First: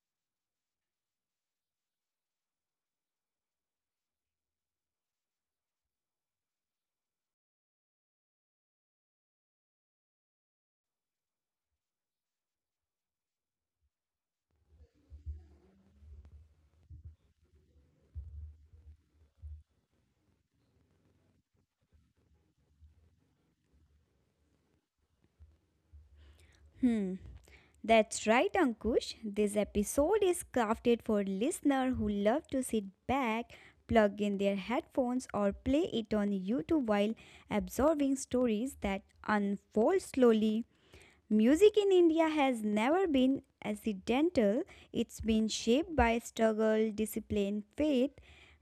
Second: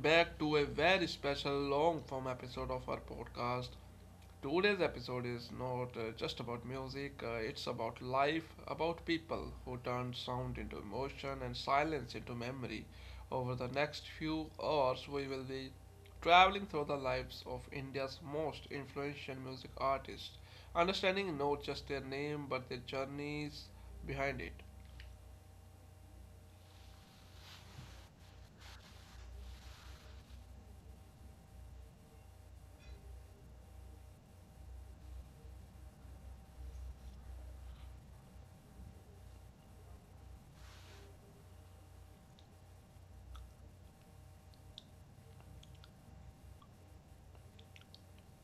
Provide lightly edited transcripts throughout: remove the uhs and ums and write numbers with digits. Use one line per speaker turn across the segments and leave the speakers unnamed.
back to a very special long form episode of our podcast. Today's episode is not just about music, it's about life, about people who turned sound into emotion and silence into memory. Over the next few hours, we will be traveling through the lives of India's most influential music artists, understanding not just their name but their journeys behind it.
Hmm, that's right, Ankush. This episode is crafted for listeners who love to sit back, plug in their headphones, or play it on YouTube while absorbing stories that unfold slowly. Music in India has never been accidental, it's been shaped by struggle, discipline, faith,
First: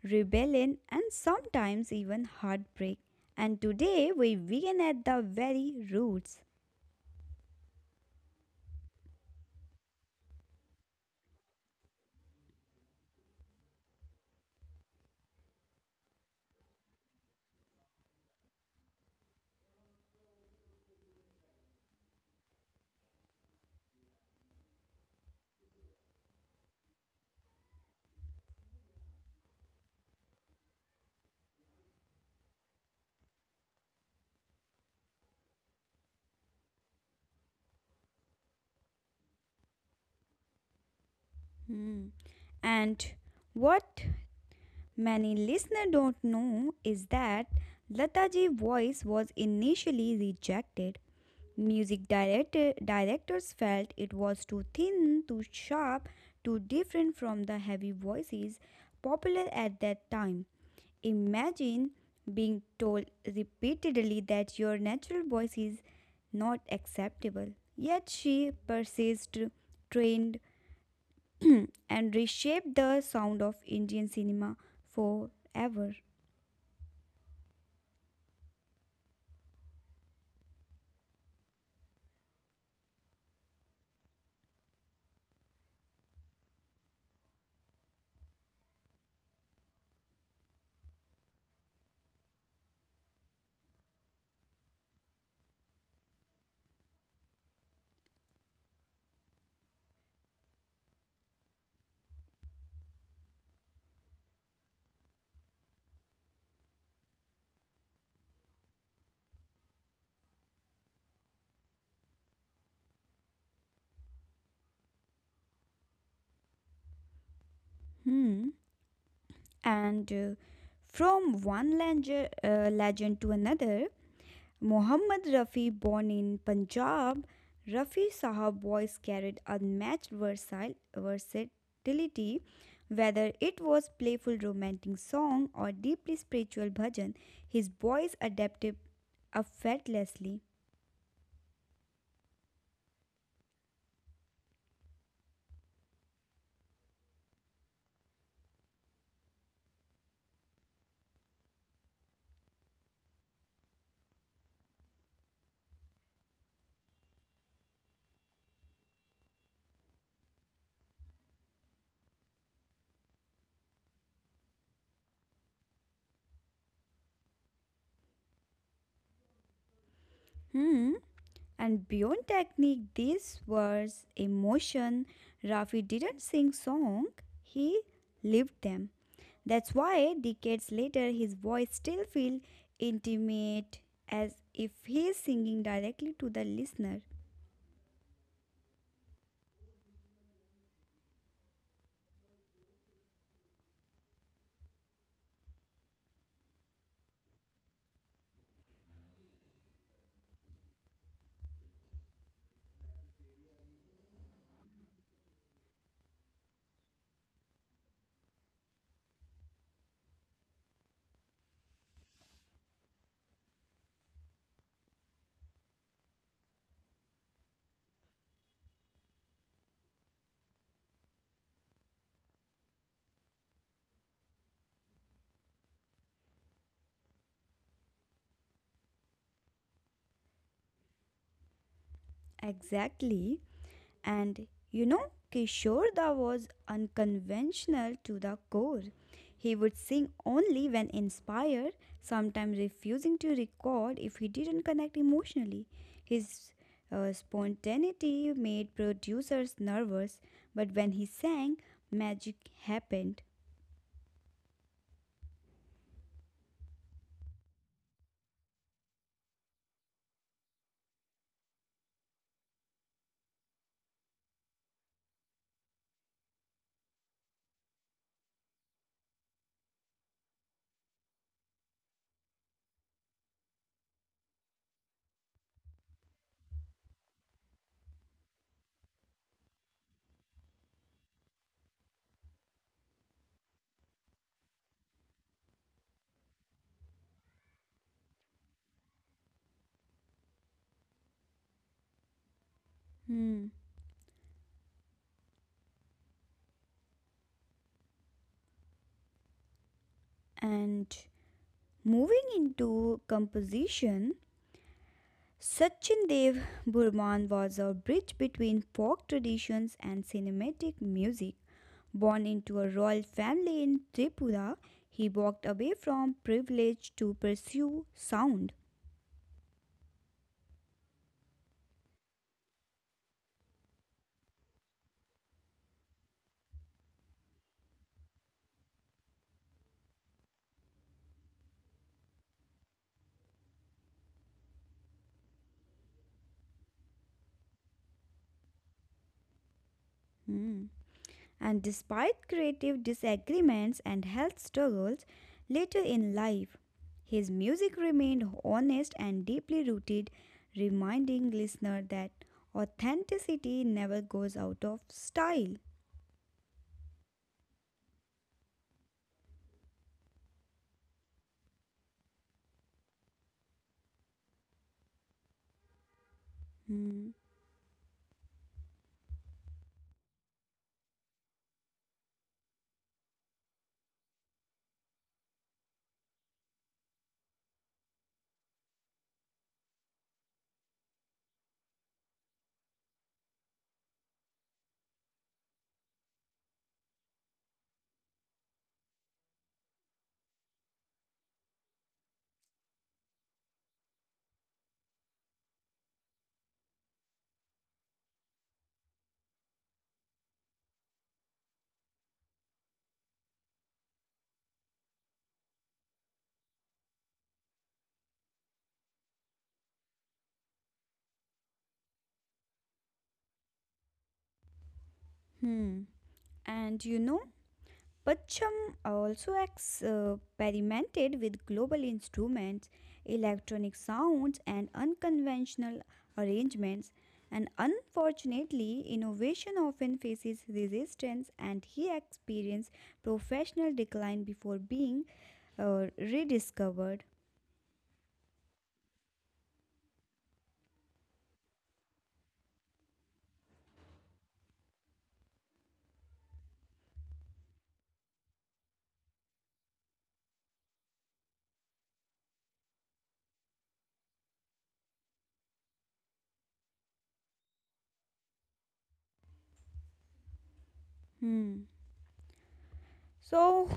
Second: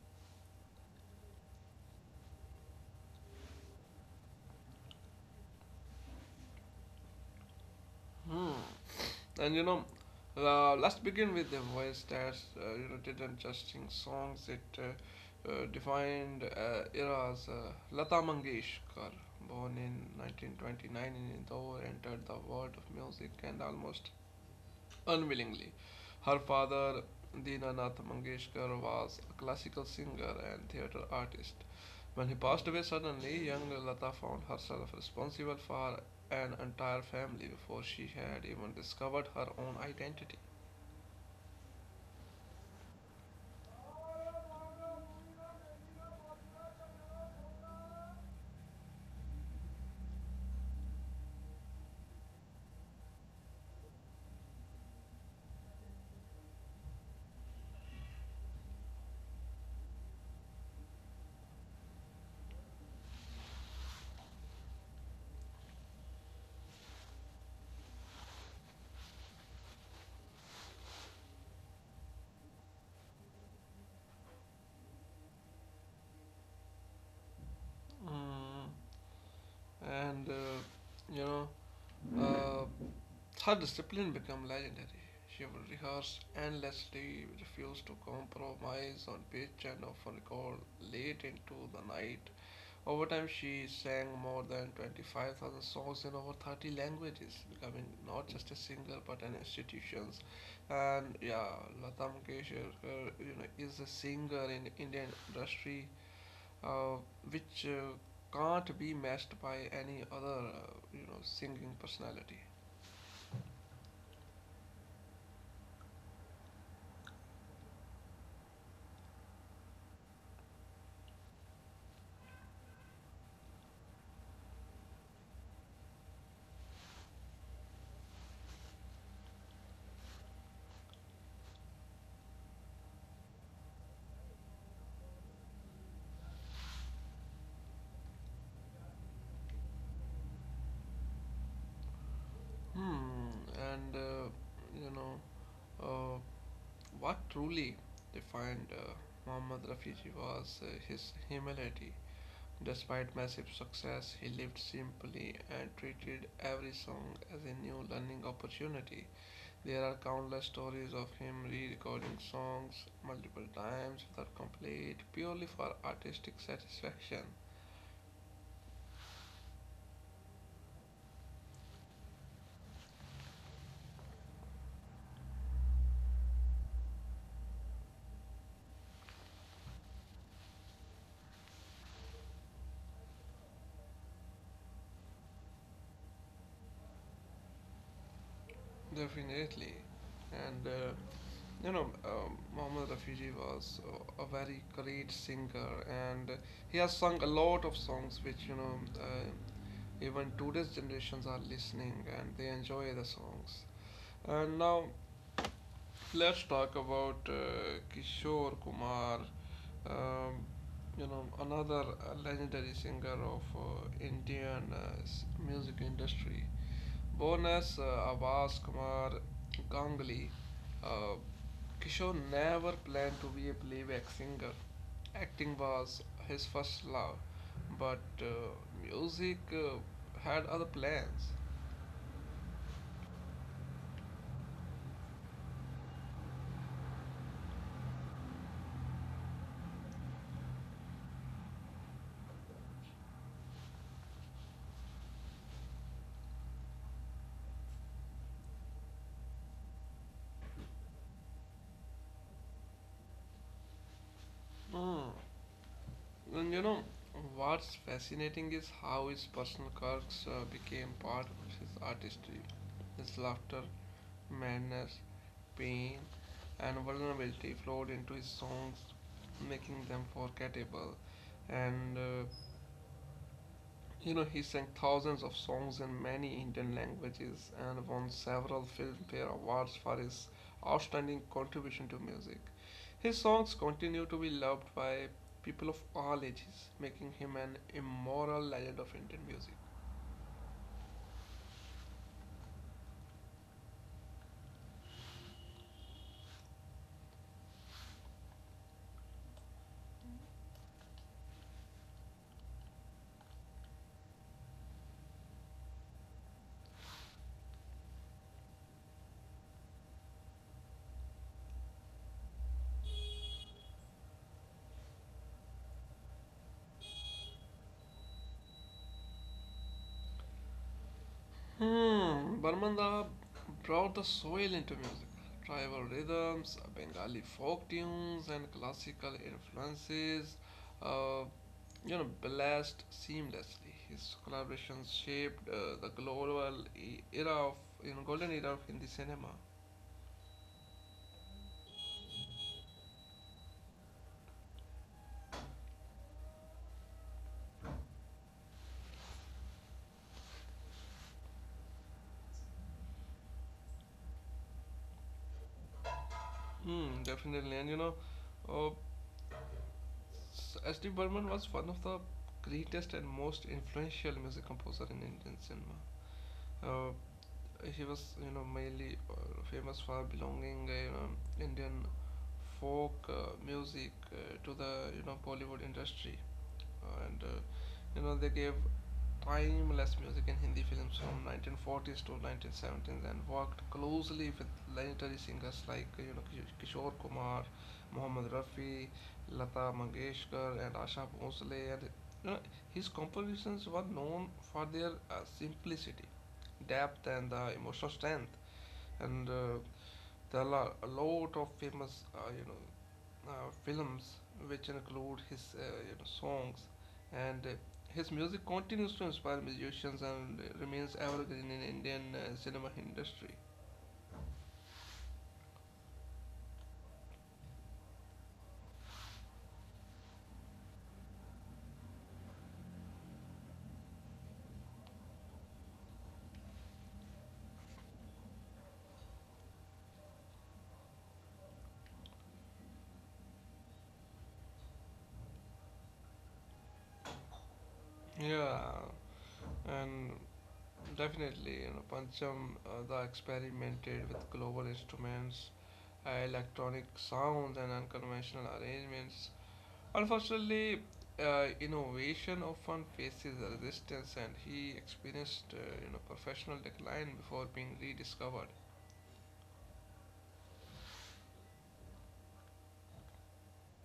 rebellion, and sometimes even heartbreak. And today we begin at the very roots.
Hmm. And you know, let's begin with the voice that didn't just sing songs; it defined eras. Lata Mangeshkar, born in 1929 in Indore, entered the world of music and almost unwillingly. Her father, Dinanath Mangeshkar, was a classical singer and theatre artist. When he passed away suddenly, young Lata found herself responsible for an entire family before she had even discovered her own identity.
Hmm. And what many listeners don't know is that Lataji's voice was initially rejected. Music director, directors felt it was too thin, too sharp, too different from the heavy voices popular at that time. Imagine being told repeatedly that your natural voice is not acceptable. Yet she persisted, trained, and reshaped the sound of Indian cinema forever.
Mm, and uh, you know, uh, Her discipline became legendary. She would rehearse endlessly, refused to compromise on pitch, and often called late into the night. Over time, she sang more than 25,000 songs in over 30 languages, becoming not just a singer but an institution. And yeah, Lata Mangeshkar, is a singer in Indian industry, uh, which can't be matched by any other, singing personality.
Hmm. And From one legend to another, Muhammad Rafi, born in Punjab, Rafi Sahab voice carried unmatched versatile versatility. Whether it was playful romantic song or deeply spiritual bhajan, his voice adapted effortlessly.
Hmm, and uh, you know, uh, what truly defined Muhammad Rafiji was his humility. Despite massive success, he lived simply and treated every song as a new learning opportunity. There are countless stories of him re recording songs multiple times without complaint, purely for artistic satisfaction.
Hmm. And beyond technique, this was emotion. Rafi didn't sing song; he lived them. That's why decades later his voice still feels intimate as if he is singing directly to the listener.
Definitely. And You know, Muhammad Rafiji was a very great singer, and he has sung a lot of songs which even today's generations are listening and they enjoy the songs. And now let's talk about Kishore Kumar, um, another legendary singer of Indian music industry. Born as Abbas Kumar Ganguly, uh, Kishore never planned to be a playback singer. Acting was his first love, but music had other plans.
Exactly. And you know, Kishore Da was unconventional to the core. He would sing only when inspired, sometimes refusing to record if he didn't connect emotionally. His spontaneity made producers nervous, but when he sang, magic happened.
Mm. And you know, what's fascinating is how his personal quirks became part of his artistry. His laughter, madness, pain, and vulnerability flowed into his songs, making them forgettable and You know, he sang thousands of songs in many Indian languages and won several Filmfare Awards for his outstanding contribution to music. His songs continue to be loved by people of all ages, making him an immortal legend of Indian music.
Hmm. And moving into composition, Sachin Dev Burman was a bridge between folk traditions and cinematic music. Born into a royal family in Tripura, he walked away from privilege to pursue sound.
Hmm, Barmanda brought the soil into music. Tribal rhythms, Bengali folk tunes, and classical influences, uh, blessed seamlessly. His collaborations shaped the global e- era of, you know, golden era of Hindi cinema.
Hmm. And despite creative disagreements and health struggles later in life, his music remained honest and deeply rooted, reminding listener that authenticity never goes out of style.
Hmm, definitely, uh, S- S D. Burman was one of the greatest and most influential music composer in Indian cinema. Uh,
Hmm.
he was, you know, mainly famous for belonging Indian folk music to the, you know, Bollywood industry, and they gave timeless music in Hindi films from 1940s to 1970s and worked closely with legendary singers like Kishore Kumar, Mohammad Rafi, Lata Mangeshkar, and Asha Bhosle. And you know, his compositions were known for their simplicity depth and the emotional strength. And There are a lot of famous, films which include his songs, and his music continues to inspire musicians and remains evergreen in Indian cinema industry.
Hmm. And you know, Pacham also experimented with global instruments, electronic sounds, and unconventional arrangements. And unfortunately, innovation often faces resistance, and he experienced professional decline before being rediscovered.
Yeah, and definitely, you know, Pancham the experimented with global instruments, electronic sounds, and unconventional arrangements. Unfortunately, innovation often faces resistance, and he experienced professional decline before being rediscovered.
Hmm. So,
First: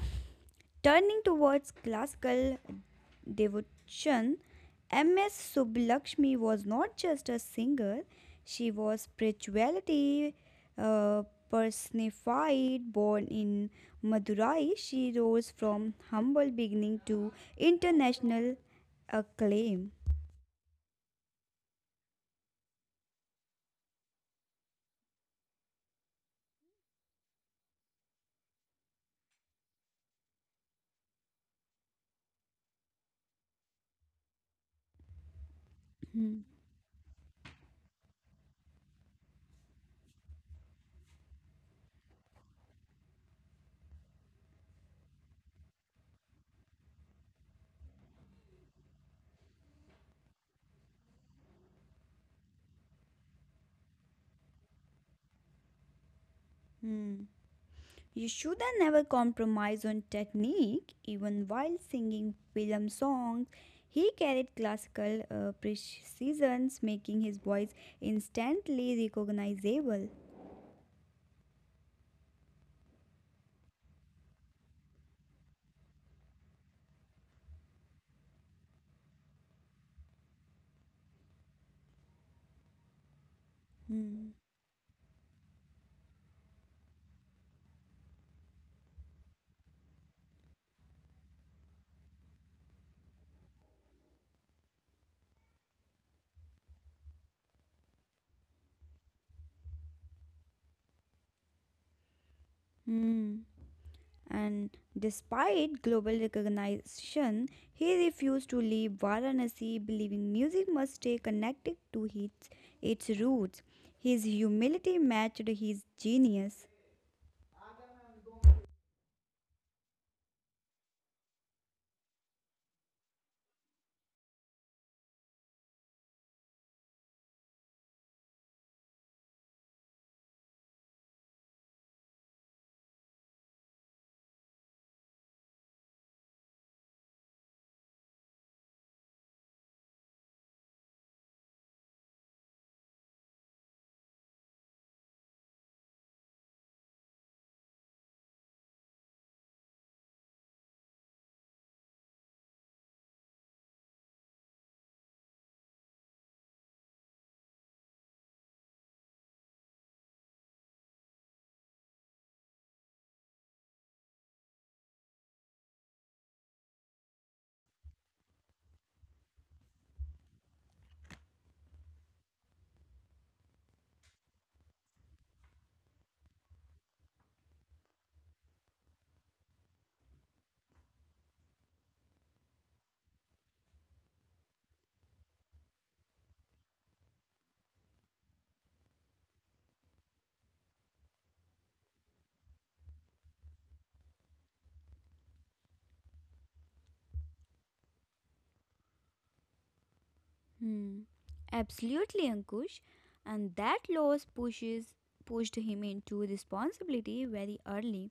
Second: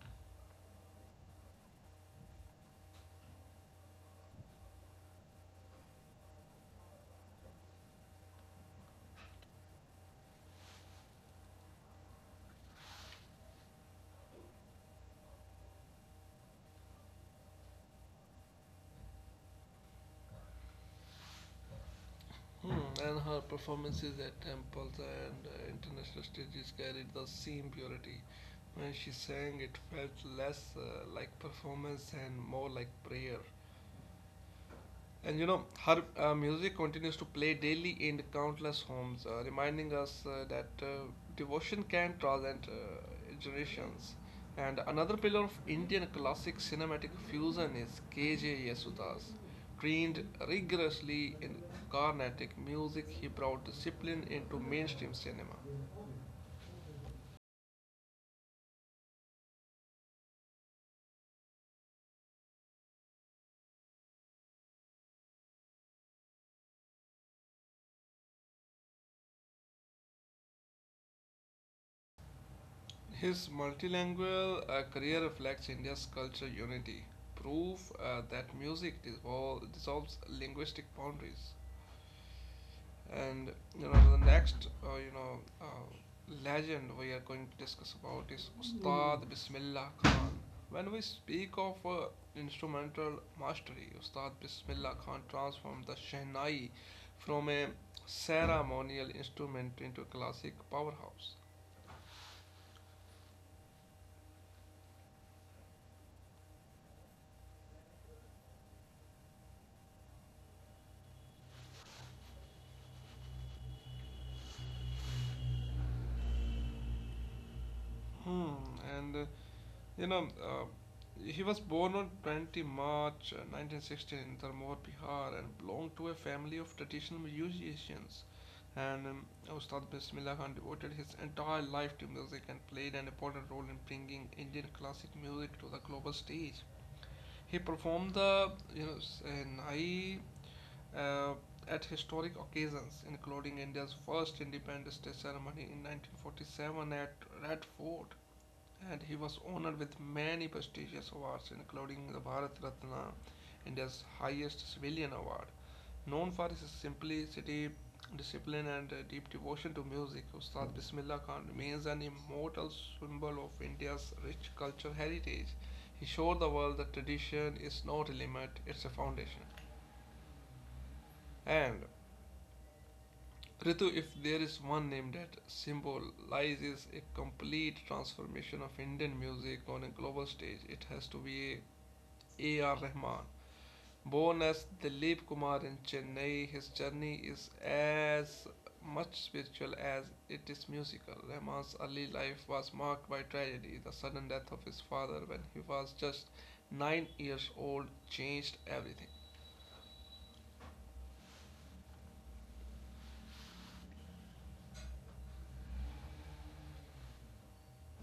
turning towards classical devotion, M.S. Subbulakshmi was not just a singer, she was spirituality uh, personified. Born in Madurai, she rose from humble beginning to international acclaim.
Hmm. And her performances at temples and international stages carried the same purity. When she sang, it felt less like performance and more like prayer. And you know, her
Hmm.
music continues to play daily in countless homes, reminding us that devotion can transcend generations. And another pillar of Indian classic cinematic fusion is K.J. Yesudas. Trained rigorously in Carnatic music, he brought discipline into mainstream cinema.
Hmm. You should never compromise on technique, even while singing film songs. He carried classical precision, making his voice instantly recognizable.
His multilingual career reflects India's cultural unity, proof that music dissolves linguistic boundaries. And you know the
Hmm.
next you know legend we are going to discuss about is Ustad Bismillah Khan. When we speak of instrumental mastery, Ustad Bismillah Khan transformed the Shehnai from a ceremonial instrument into a classic powerhouse.
Hmm. And despite global recognition, he refused to leave Varanasi, believing music must stay connected to its roots. His humility matched his genius.
Hmm, and You know, he was born on 20 March 1916 in Darmor, Bihar, and belonged to a family of traditional musicians. And Ustad Bismillah Khan devoted his entire life to music and played an important role in bringing Indian classic music to the global stage. He performed the, Nai uh, at historic occasions, including India's first Independence Day ceremony in 1947 at Red Fort, and he was honored with many prestigious awards, including the Bharat Ratna, India's highest civilian award. Known for his simplicity, discipline, and deep devotion to music, Ustad Bismillah Khan remains an immortal symbol of India's rich cultural heritage. He showed the world that tradition is not a limit, it's a foundation. And Ritu, if there is one name that symbolizes a complete transformation of Indian music on a global stage, it has to be A.R. Rahman. Bonus Dilip Kumar in Chennai. His journey is as much spiritual as it is musical. Rahman's early life was marked by tragedy. The sudden death of his father when he was just 9 years old changed everything.
Hmm. Absolutely, Ankush. And that loss pushes pushed him into responsibility very early.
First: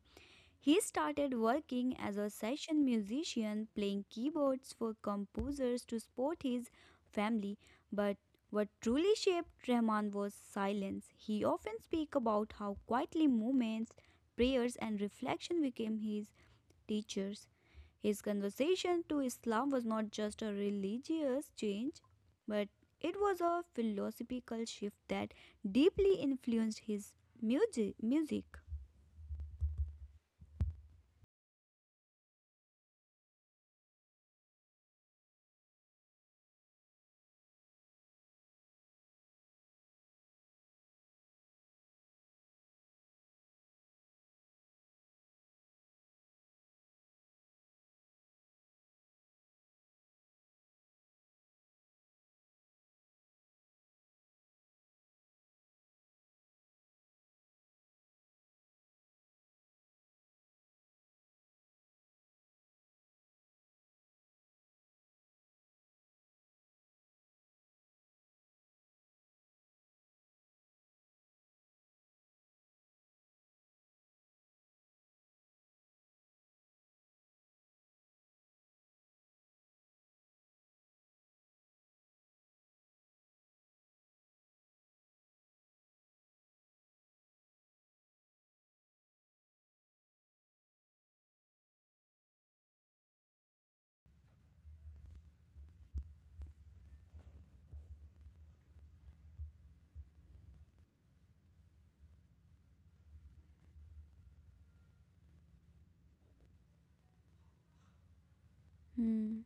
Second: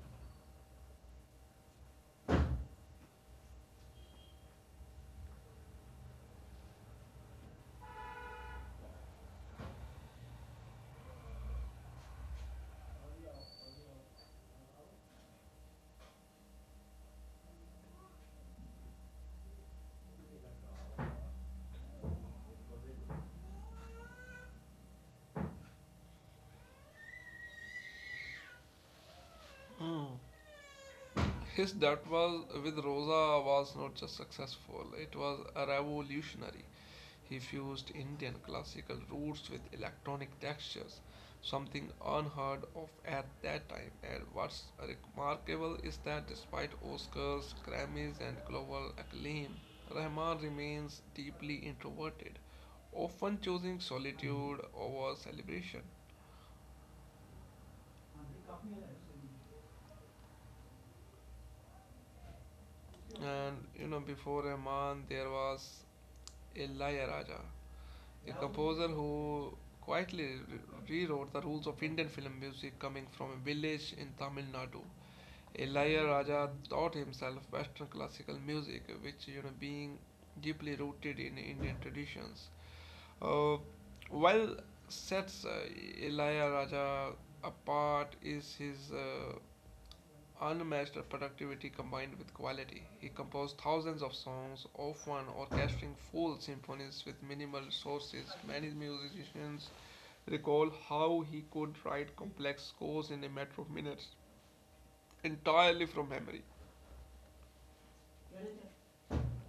He started working as a session musician, playing keyboards for composers to support his family. But what truly shaped Rahman was silence. He often speaks about how quietly movements, prayers, and reflection became his teachers. His conversion to Islam was not just a religious change, but it was a philosophical shift that deeply influenced his music.
Mm. His debut with Rosa was not just successful, it was revolutionary. He fused Indian classical roots with electronic textures, something unheard of at that time. And what's remarkable is that despite Oscars, Grammys, and global acclaim, Rahman remains deeply introverted, often choosing solitude over celebration. And you know, before Rahman, there was Ilaiyaraaja, a composer who quietly rewrote the rules of Indian film music coming from a village in Tamil Nadu. Ilaiyaraaja taught himself Western classical music, which you know being deeply rooted in Indian traditions. Uh, while sets Ilaiyaraaja apart is his unmatched productivity combined with quality, he composed thousands of songs, often orchestrating full symphonies with minimal resources. Many musicians recall how he could write complex scores in a matter of minutes, entirely from memory.
Hmm.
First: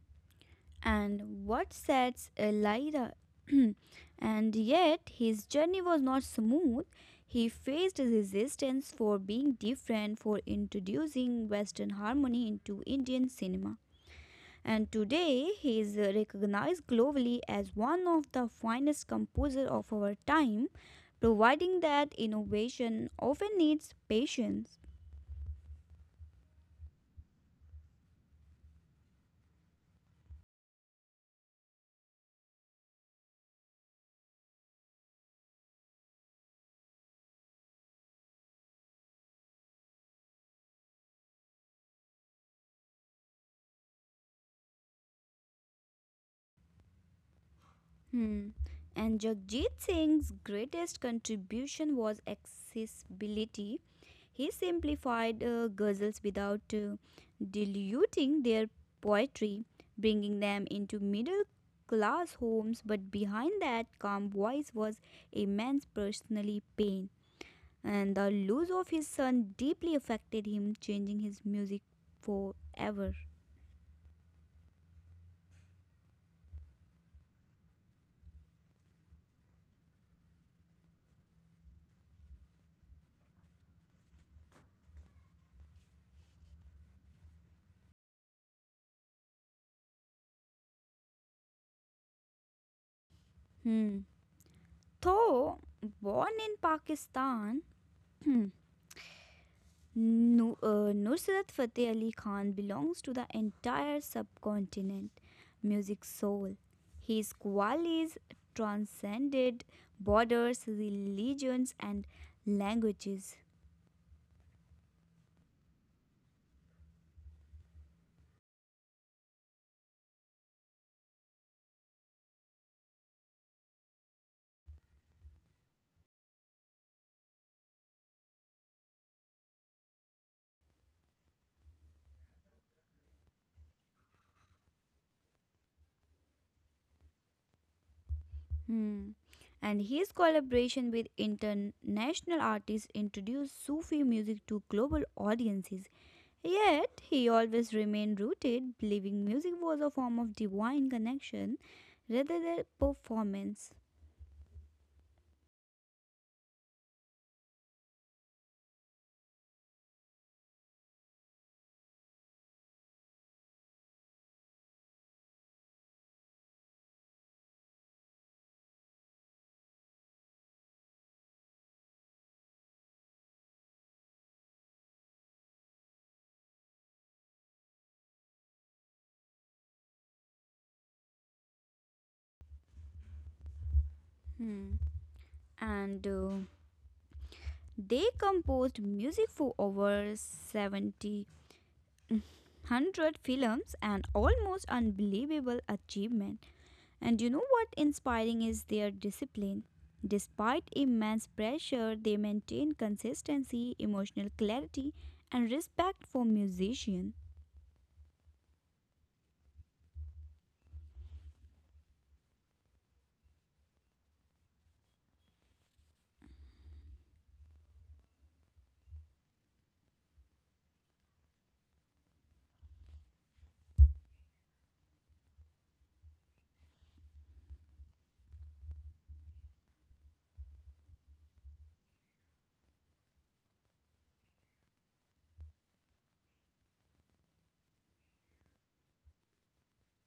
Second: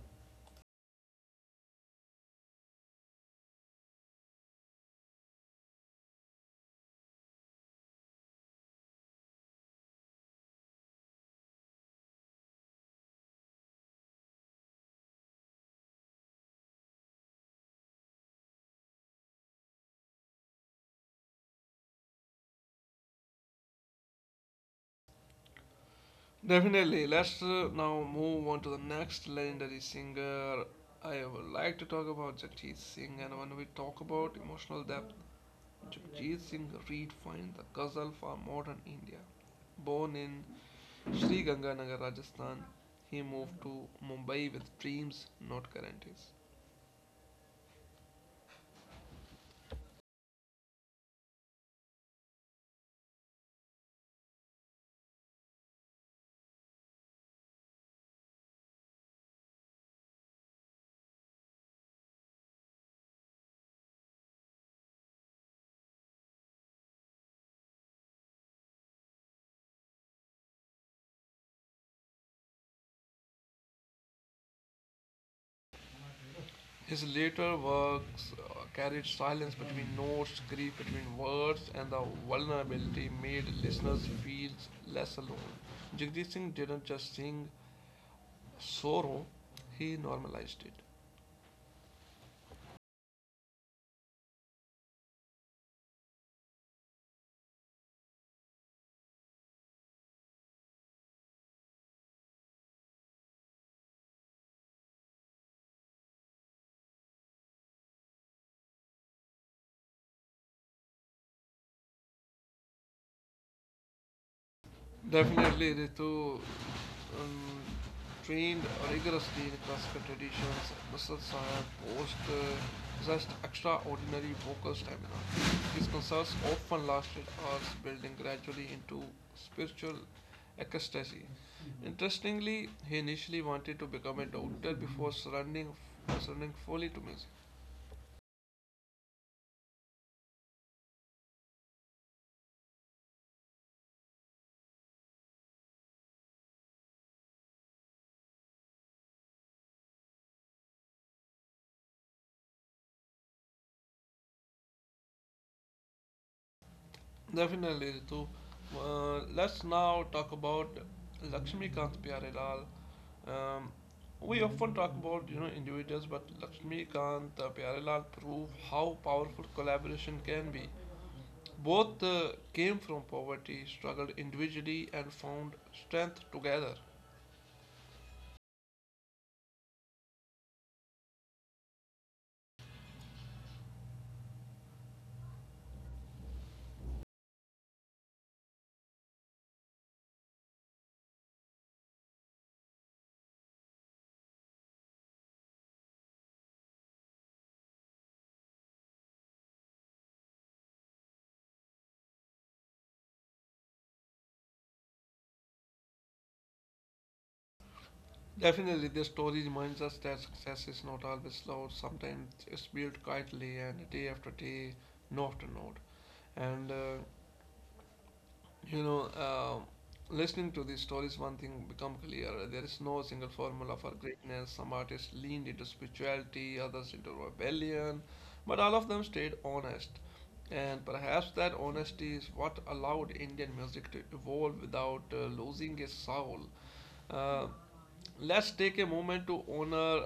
And what sets Elira? And yet, his journey was not smooth. He faced resistance for being different, for introducing Western harmony into Indian cinema, and today he is recognized globally as one of the finest composers of our time, providing that innovation often needs patience.
Definitely, let's now move on to the next legendary singer. I would like to talk about Jagjit Singh, and when we talk about emotional depth, Jagjit Singh redefined the ghazal for modern India. Born in Sri Ganganagar, Rajasthan, he moved to Mumbai with dreams, not guarantees.
Hmm. And Jagjit Singh's greatest contribution was accessibility. He simplified ghazals without diluting their poetry, bringing them into middle class homes, but behind that calm voice was immense personal pain. And the loss of his son deeply affected him, changing his music forever.
His later works carried silence between notes, grief between words, and the vulnerability made listeners feel less alone. Jagdish Singh didn't just sing sorrow, he normalized it.
Hmm. Though born in Pakistan, Nusrat Fateh Ali Khan belongs to the entire subcontinent music soul. His qualities transcended borders, religions, and languages.
Definitely, Ritu, um, trained rigorously in classical traditions. Nasr Sahib possessed extraordinary vocal stamina. His concerts often lasted hours, building gradually into spiritual ecstasy. Interestingly, he initially wanted to become a doctor before surrendering fully to music.
Hmm. And his collaboration with international artists introduced Sufi music to global audiences. Yet, he always remained rooted, believing music was a form of divine connection rather than performance.
Definitely, Ritu. Let's now talk about Lakshmikant Pyarelal. Um, we often talk about you know individuals, but Lakshmikant Pyarelal prove how powerful collaboration can be. Both came from poverty, struggled individually, and found strength together.
Hmm. And They composed music for over 70 hundred films, an almost unbelievable achievement. And you know what inspiring is their discipline. Despite immense pressure, they maintain consistency, emotional clarity, and respect for musician.
Definitely, this story reminds us that success is not always loud. Sometimes it's built quietly and day after day, note to note. And You know, listening to these stories, one thing become clear. There is no single formula for greatness. Some artists leaned into spirituality, others into rebellion, but all of them stayed honest. And perhaps that honesty is what allowed Indian music to evolve without losing its soul. Uh, Let's take a moment to honor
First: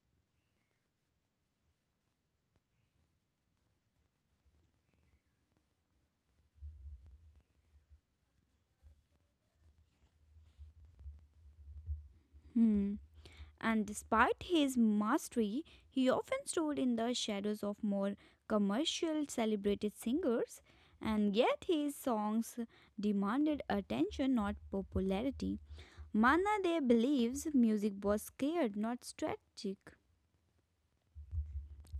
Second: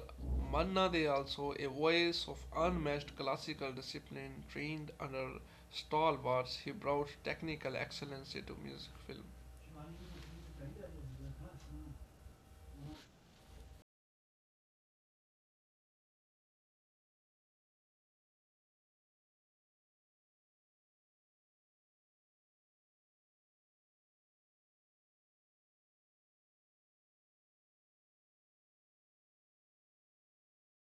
Manna De also, a voice of unmatched classical discipline trained under stalwarts. He brought technical excellence into music film.
Hmm. And despite his mastery, he often stood in the shadows of more commercial celebrated singers, and yet his songs demanded attention, not popularity. Manade believes music was scared, not strategic.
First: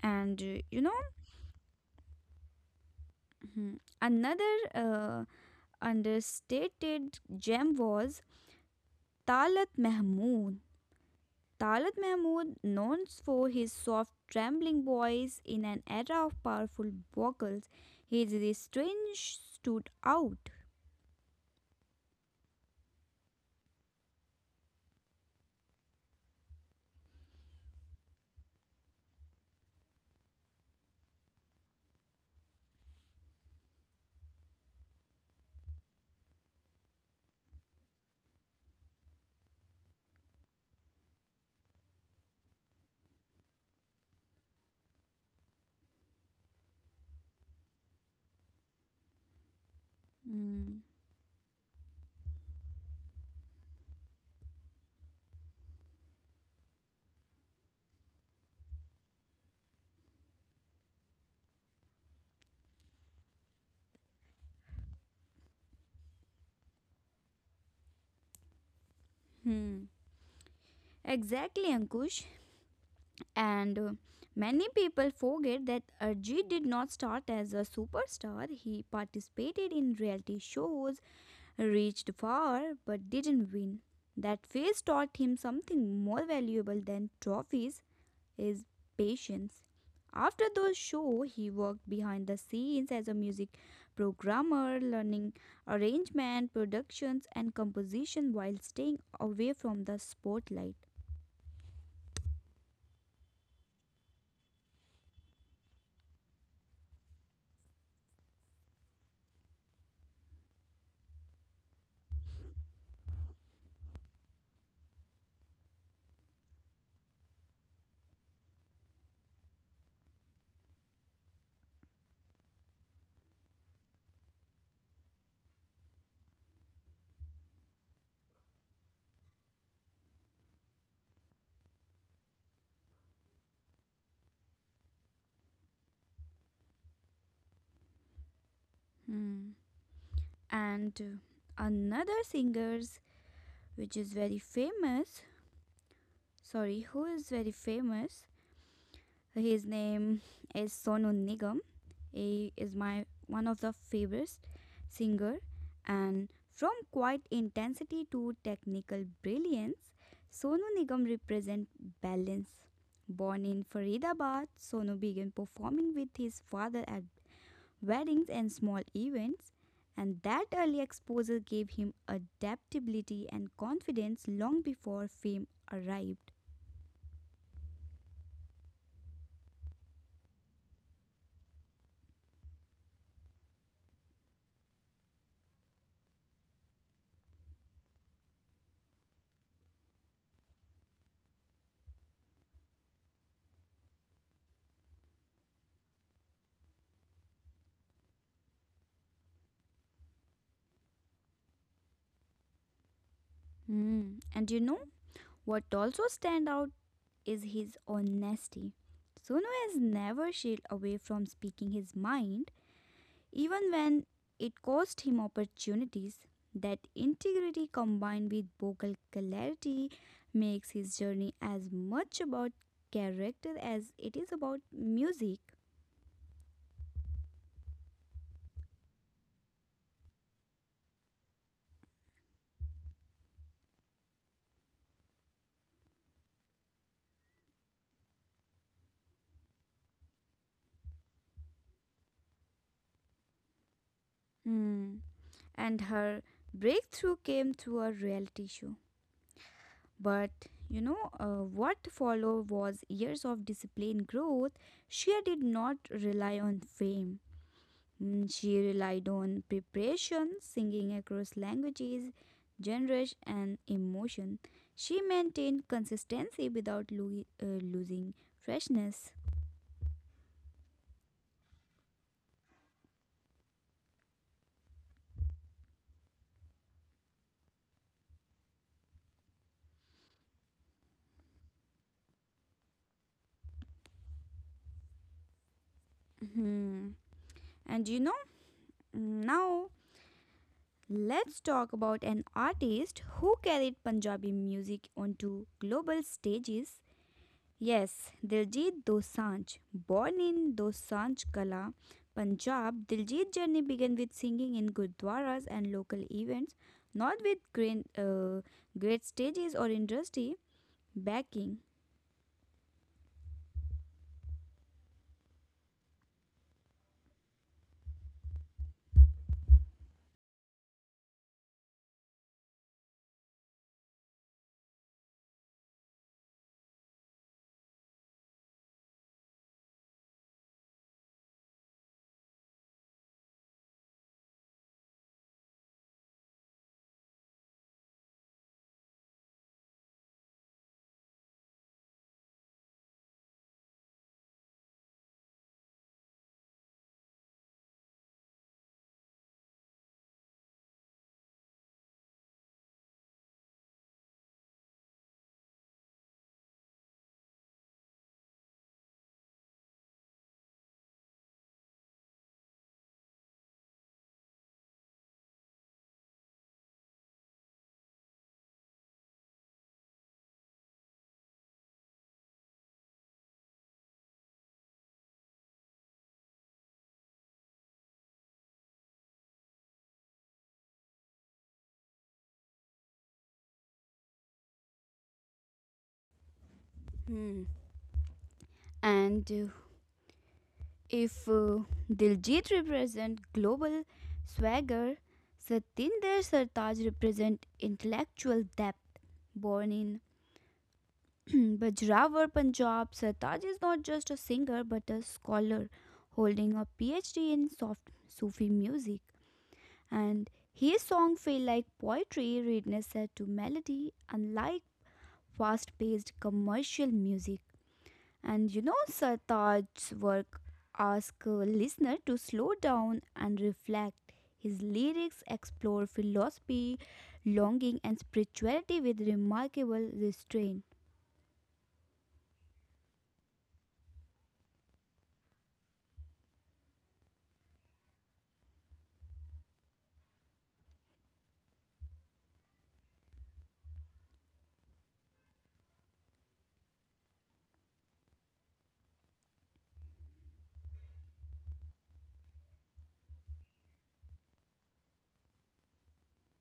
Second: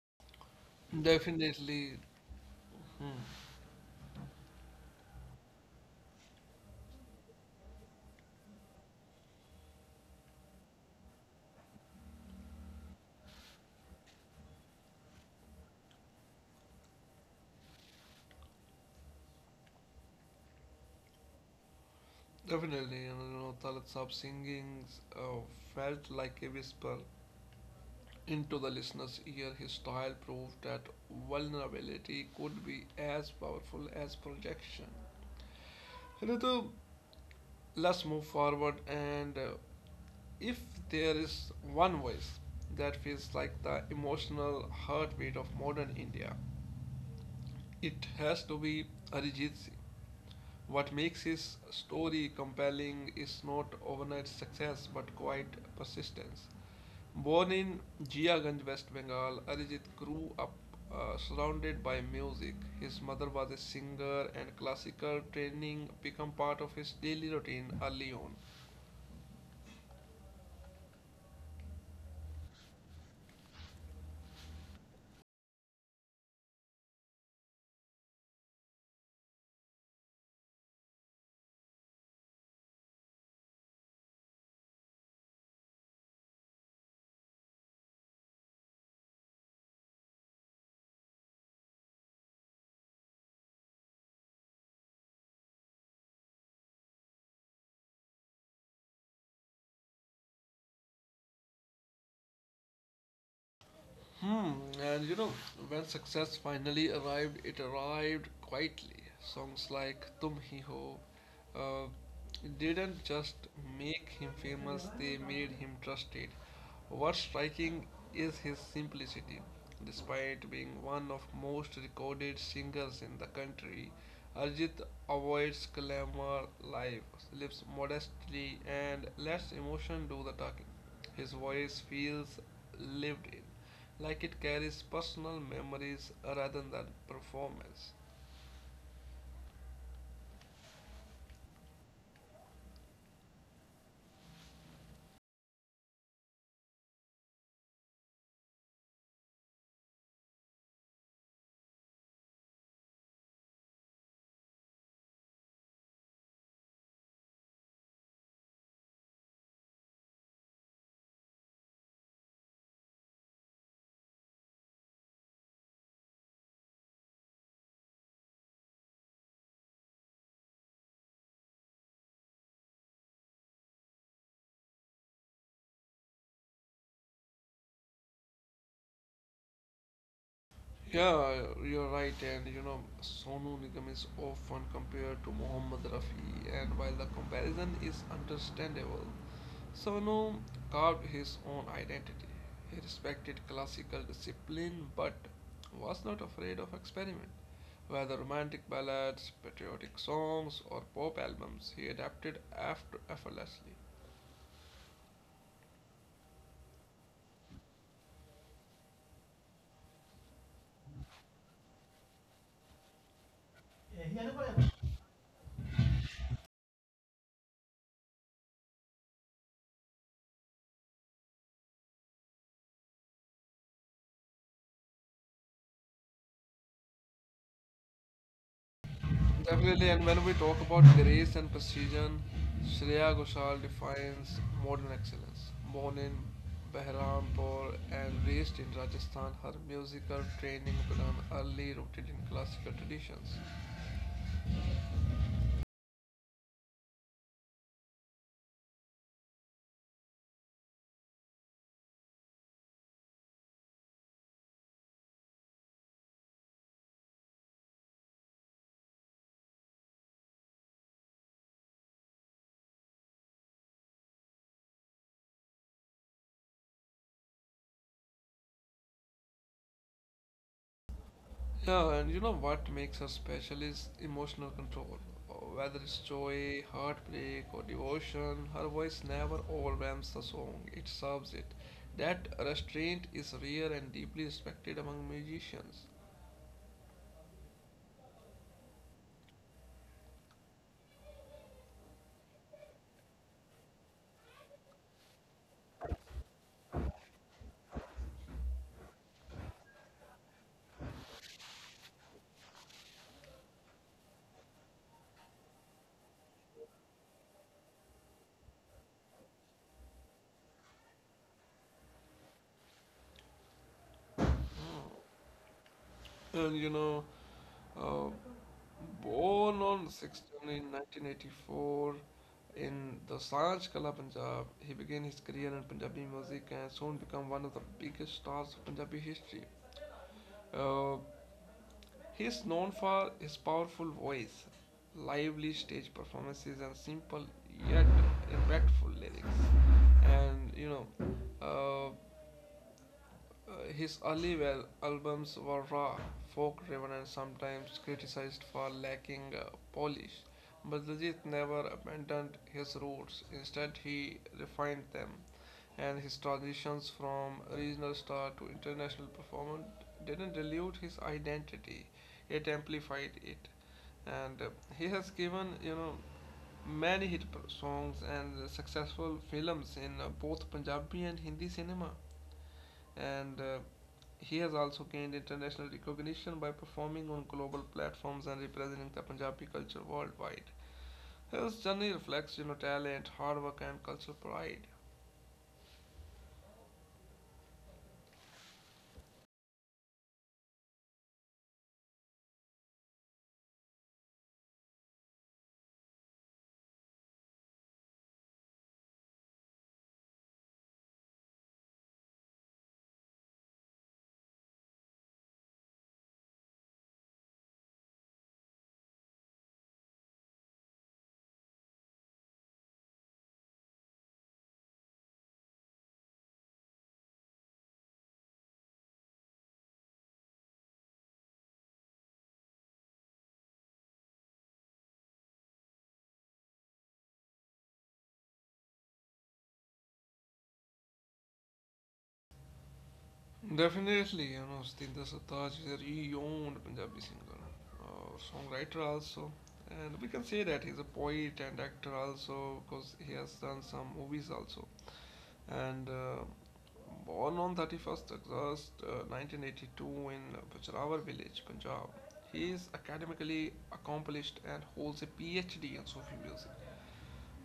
And uh, you know,
Definitely,
Hmm. Another uh, understated gem was Talat Mahmood. Talat Mahmood, known for his soft, trembling voice in an era of powerful vocals, his restraint stood out.
Definitely, you know, Talat Saab singing uh, felt like a whisper into the listener's ear. His style proved that vulnerability could be as powerful as projection. Hello. Let's move forward, and if there is one voice that feels like the emotional heartbeat of modern India, it has to be Arijit Singh. What makes his
Hmm.
story compelling is not overnight success but quiet persistence. Born in Jiaganj, West Bengal, Arijit grew up surrounded by music. His mother was a singer, and classical training became part of his daily routine early on.
Hmm. Exactly, Ankush. And many people forget that Arjit did not start as a superstar. He participated in reality shows, reached far but didn't win. That phase taught him something more valuable than trophies, his patience. After the show, he worked behind the scenes as a music programmer, learning arrangement, productions, and composition while staying away from the spotlight.
Hmm, and you know, when success finally arrived, it arrived quietly. Songs like Tum Hi Ho uh, didn't just make him famous, they made him trusted. What's striking is his simplicity. Despite being one of most recorded singers in the country, Arjit avoids glamour life, lives modestly, and lets emotion do the talking. His voice feels lived in like it carries personal memories rather than performance.
Hmm. And another singers which is very famous, sorry, who is very famous, his name is Sonu Nigam. He is my one of the favorite singer, and from quiet intensity to technical brilliance, Sonu Nigam represent balance. Born in Faridabad, Sonu began performing with his father at weddings and small events, and that early exposure gave him adaptability and confidence long before fame arrived.
Yeah, you're right, and Sonu Nigam is often compared to Mohammad Rafi, and while the comparison is understandable, Sonu carved his own identity. He respected classical discipline but was not afraid of experiment. Whether romantic ballads, patriotic songs, or pop albums, he adapted after effortlessly.
Hmm. And you know what also stand out is his honesty. Suno has never shied away from speaking his mind, even when it cost him opportunities. That integrity combined with vocal clarity makes his journey as much about character as it is about music.
Definitely, and when we talk about grace and precision, Shreya Ghoshal defines modern excellence. Born in Berhampur and raised in Rajasthan, her musical training began early, rooted in classical traditions.
Hmm. And her breakthrough came through a reality show. But you know, what followed was years of disciplined growth. Shia did not rely on fame. Mm, she relied on preparation, singing across languages, genres, and emotion. She maintained consistency without losing freshness.
Yeah, and you know what makes her special is emotional control. Whether it's joy, heartbreak, or devotion, her voice never overwhelms the song, it serves it. That restraint is rare and deeply respected among musicians.
Mhm. And you know, now let's talk about an artist who carried Punjabi music onto global stages. Yes, Diljit Dosanjh. Born in Dosanjh Kala, Punjab, Diljit's journey began with singing in gurdwaras and local events, not with great stages or industry backing.
Hmm. And uh, born on sixth January 1984 in the Sanj Kala, Punjab, he began his career in Punjabi music and soon became one of the biggest stars of Punjabi history. Uh, he is known for his powerful voice, lively stage performances, and simple yet impactful lyrics. And uh, his early albums were raw, folk driven, and sometimes criticized for lacking polish. But Diljit never abandoned his roots. Instead, he refined them. And his transitions from regional star to international performer didn't dilute his identity, it amplified it. And he has given, many hit songs and successful films in both Punjabi and Hindi cinema, and he has also gained international recognition by performing on global platforms and representing the Punjabi culture worldwide. His journey reflects talent, hard work, and cultural pride.
Hmm. And if Diljit represents global swagger, Satinder Sartaaj represents intellectual depth. Born in Bajrawar Panjab, Sartaj is not just a singer but a scholar holding a PhD in soft Sufi music. And his song feel like poetry written set to melody, unlike fast-paced commercial music. And you know Sartaj's work ask a listener to slow down and reflect. His lyrics explore philosophy, longing, and spirituality with remarkable restraint.
Definitely, Satinder Sartaaj is a renowned Punjabi singer, songwriter also, and we can say that he's a poet and actor also because he has done some movies also. And born on 31st August 1982 in Bachrawar village, Punjab. He is academically accomplished and holds a PhD in Sufi music.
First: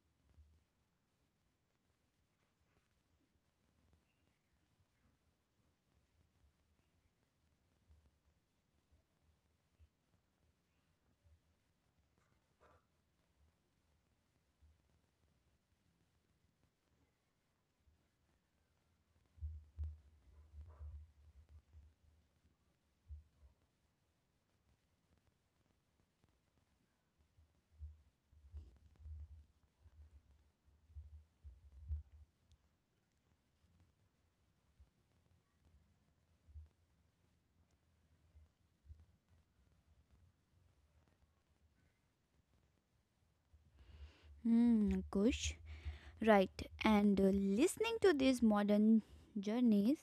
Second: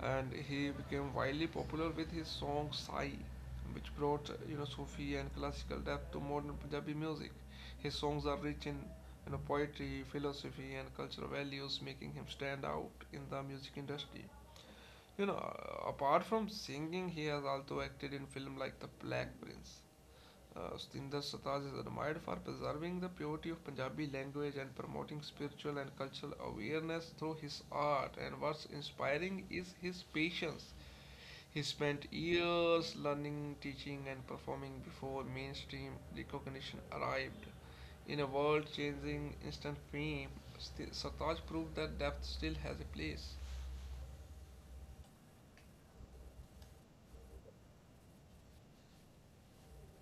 And he became widely popular with his song Sai, which brought Sufi and classical depth to modern Punjabi music. His songs are rich in poetry, philosophy, and cultural values, making him stand out in the music industry. You know, Apart from singing, he has also acted in films like The Black Prince. Sutinder Sartaaj is admired for preserving the purity of Punjabi language and promoting spiritual and cultural awareness through his art. And what's inspiring is his patience. He spent years learning, teaching, and performing before mainstream recognition arrived. In a world changing instant fame, Sartaaj proved that depth still has a place.
Hmm, Kush. Right, and listening to these modern journeys,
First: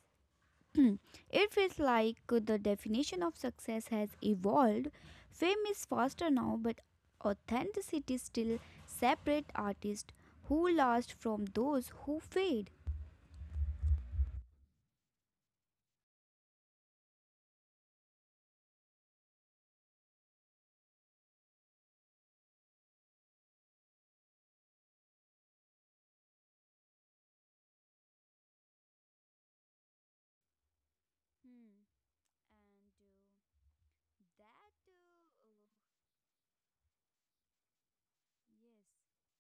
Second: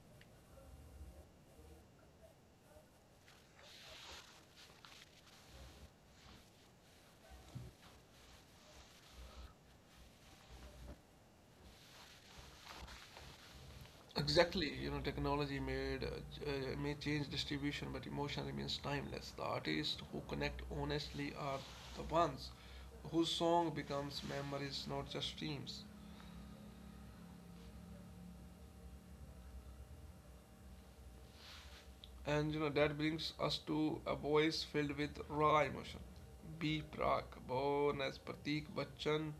it feels like the definition of success has evolved. Fame is faster now, but authenticity still separate artists who last from those who fade.
Exactly, technology may change distribution, but emotion remains timeless. The artists who connect honestly are the ones whose song becomes memories, not just streams.
Hmm.
And that brings us to a
And uh,
voice filled with
that, uh,
raw emotion. B. Prague, born as Pratik
yes.
Bachchan,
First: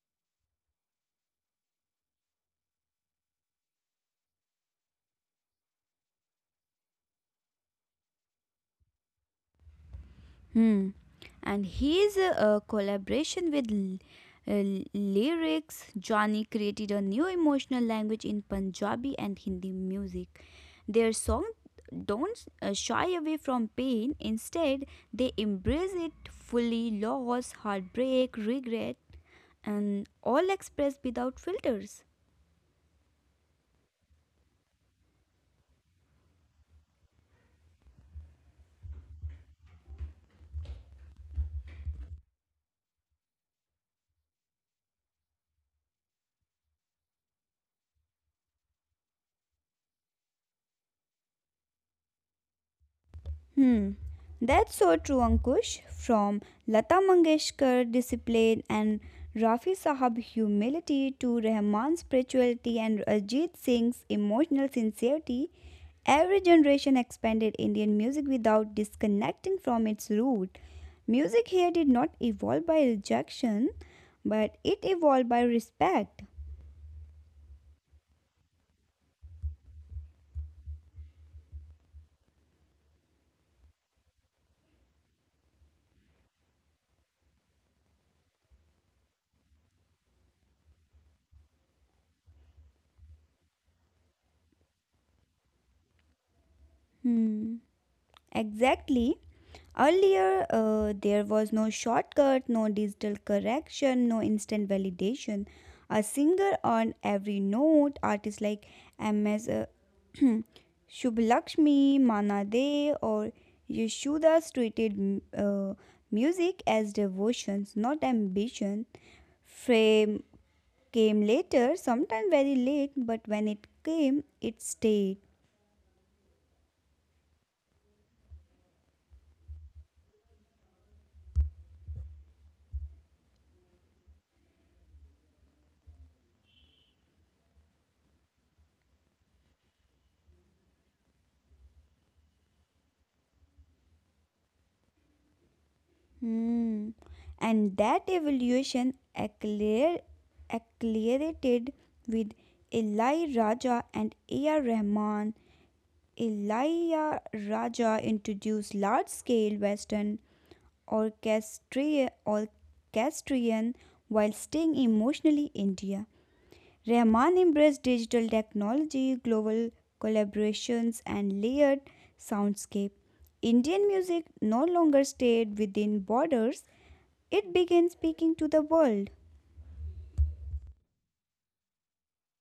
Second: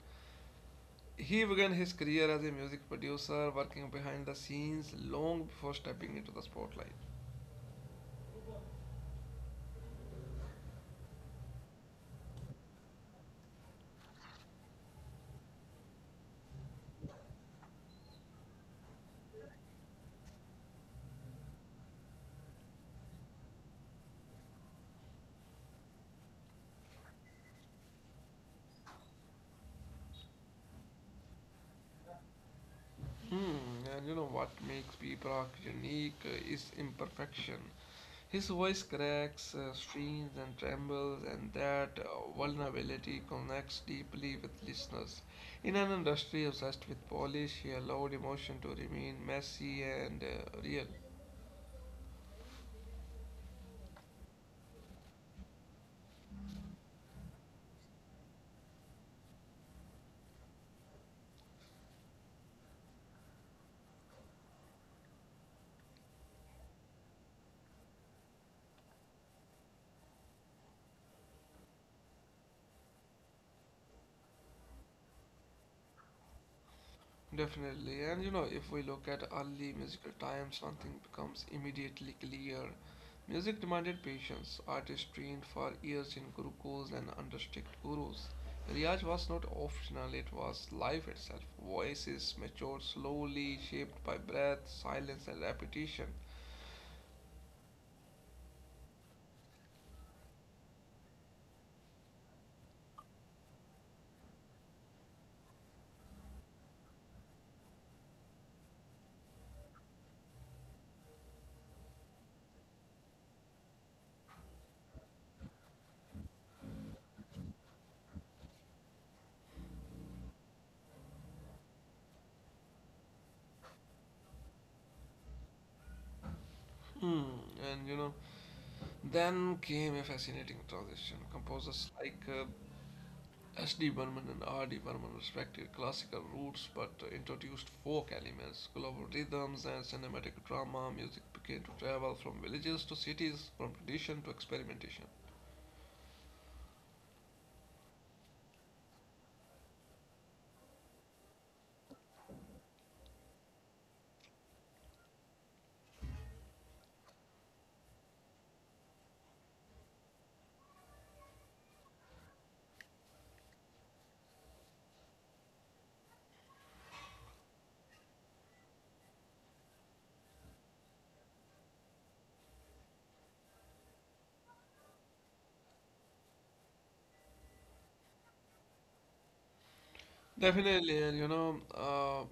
he began his career as a music producer, working behind the scenes long before stepping into the spotlight.
Hmm. And his collaboration with uh, lyrics, Johnny created a new emotional language in Punjabi and Hindi music. Their songs don't shy away from pain, instead, they embrace it fully loss, heartbreak, regret, and all expressed without filters.
And you know what makes P Prague unique is imperfection. His voice cracks, strains, and trembles, and that vulnerability connects deeply with listeners. In an industry obsessed with polish, he allowed emotion to remain messy and real.
Hmm, that's so true, Ankush. From Lata Mangeshkar discipline and Rafi Sahab humility to Rahman's spirituality and Ajit Singh's emotional sincerity, every generation expanded Indian music without disconnecting from its root. Music here did not evolve by rejection, but it evolved by respect.
Definitely, and if we look at early musical times, one thing becomes immediately clear. Music demanded patience. Artists trained for years in gurukuls and under strict gurus. Riyaj was not optional, it was life itself. Voices matured slowly, shaped by breath, silence, and repetition.
Hmm. Exactly. Earlier, there was no shortcut, no digital correction, no instant validation. A singer on every note, artists like M.S. Shubhalakshmi, Mana De, or Yashodas treated music as devotions, not ambition. Fame came later, sometimes very late, but when it came, it stayed.
Hmm. And then came a fascinating transition. Composers like S.D. Burman and R.D. Burman respected classical roots but introduced folk elements, global rhythms, and cinematic drama. Music began to travel from villages to cities, from tradition to experimentation.
Hmm. And that evolution accler- accelerated with Eli Raja and A.R. Rahman. Eli Raja introduced large-scale Western orchestrion while staying emotionally India. Rahman embraced digital technology, global collaborations, and layered soundscape. Indian music no longer stayed within borders, it began speaking to the world.
Definitely, and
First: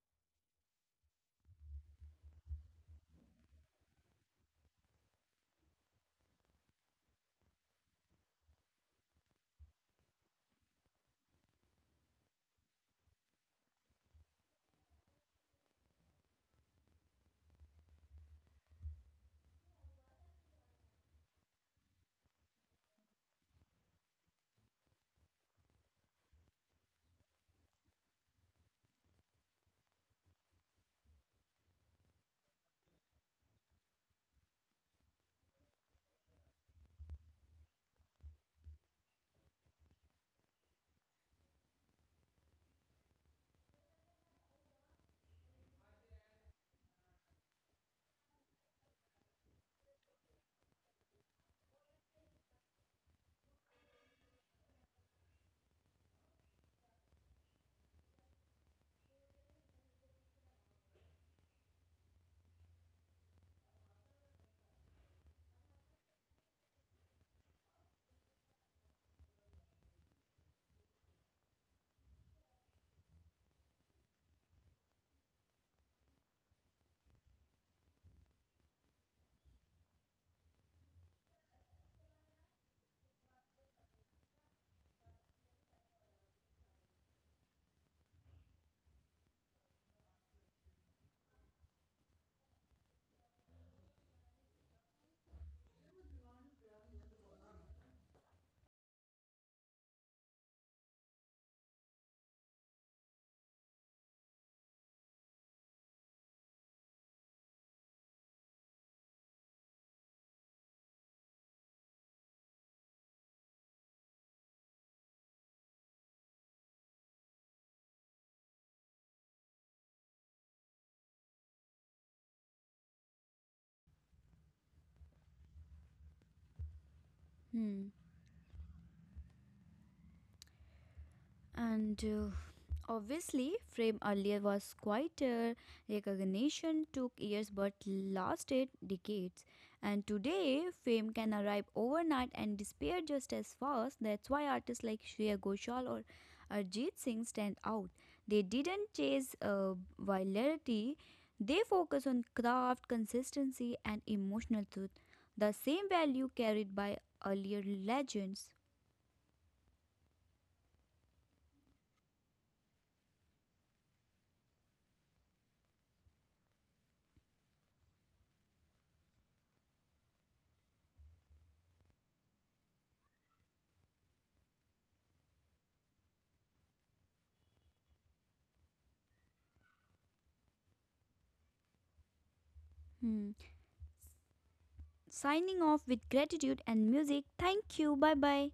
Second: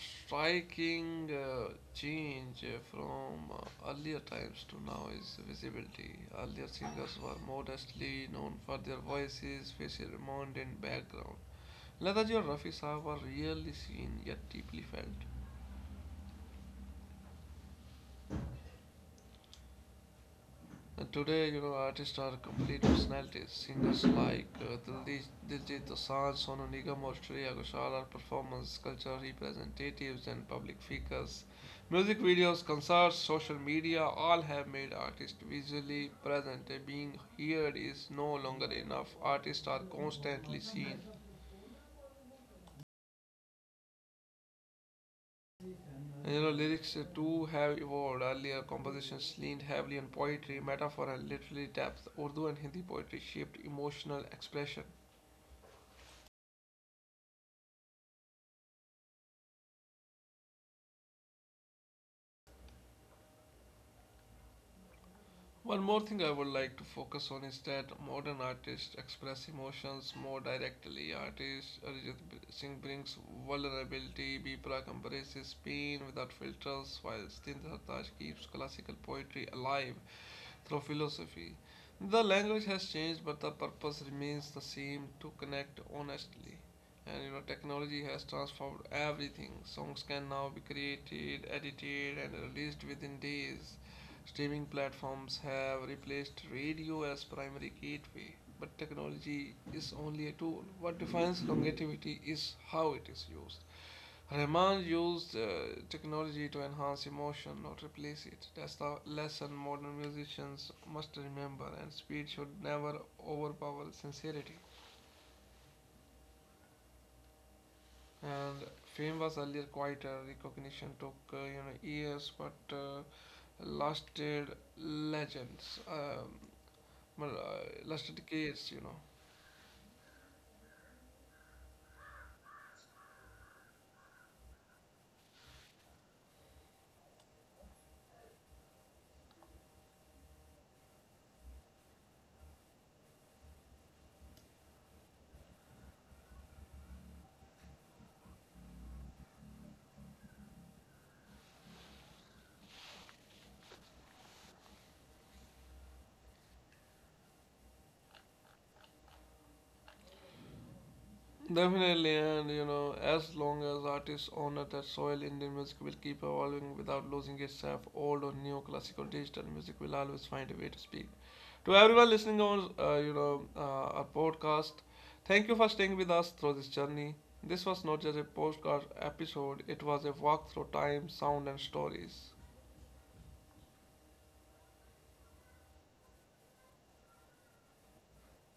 striking change from earlier times to now is visibility. Earlier singers were modestly known for their voices, facial movement, and background. Lataji and Rafi Saab were rarely seen yet deeply felt. And today, artists are complete personalities. Singers like Diljit Dosanjh, Sonu Nigam, or Shreya Ghoshal are performance, culture representatives, and public figures. Music videos, concerts, social media all have made artists visually present. Being heard is no longer enough. Artists are constantly seen. And, lyrics too have evolved. Earlier, compositions leaned heavily on poetry, metaphor, and literary depth. Urdu and Hindi poetry shaped emotional expression. One more thing I would like to focus on is that modern artists express emotions more directly. Artist Arijit Singh brings vulnerability, Bipra embraces pain without filters, while Stindraj keeps classical poetry alive through philosophy. The language has changed, but the purpose remains the same to connect honestly. And technology has transformed everything. Songs can now be created, edited, and released within days. Streaming platforms have replaced radio as primary gateway, but technology is only a tool. What defines longevity is how it is used. Rahman used technology to enhance emotion, not replace it. That's the lesson modern musicians must remember, and speed should never overpower sincerity. And fame was earlier quieter. Recognition took years, but lasted legends. Well,
Hmm.
lasted decades.
And obviously, Frame earlier was quieter. Recognition took years but lasted decades. And today, fame can arrive overnight and disappear just as fast. That's why artists like Shreya Ghoshal or Arjit Singh stand out. They didn't chase virality. They focus on craft, consistency, and emotional truth. The same value carried by earlier legends.
Definitely, and as long as artists honor that soil, Indian music will keep evolving without losing itself. Old or new, classical, digital music will always find a way to speak. To everyone listening on, our podcast, thank you for staying with us through this journey. This was not just a postcard episode; it was a walk through time, sound, and stories.
Hmm. Signing off with gratitude and music. Thank you. Bye bye.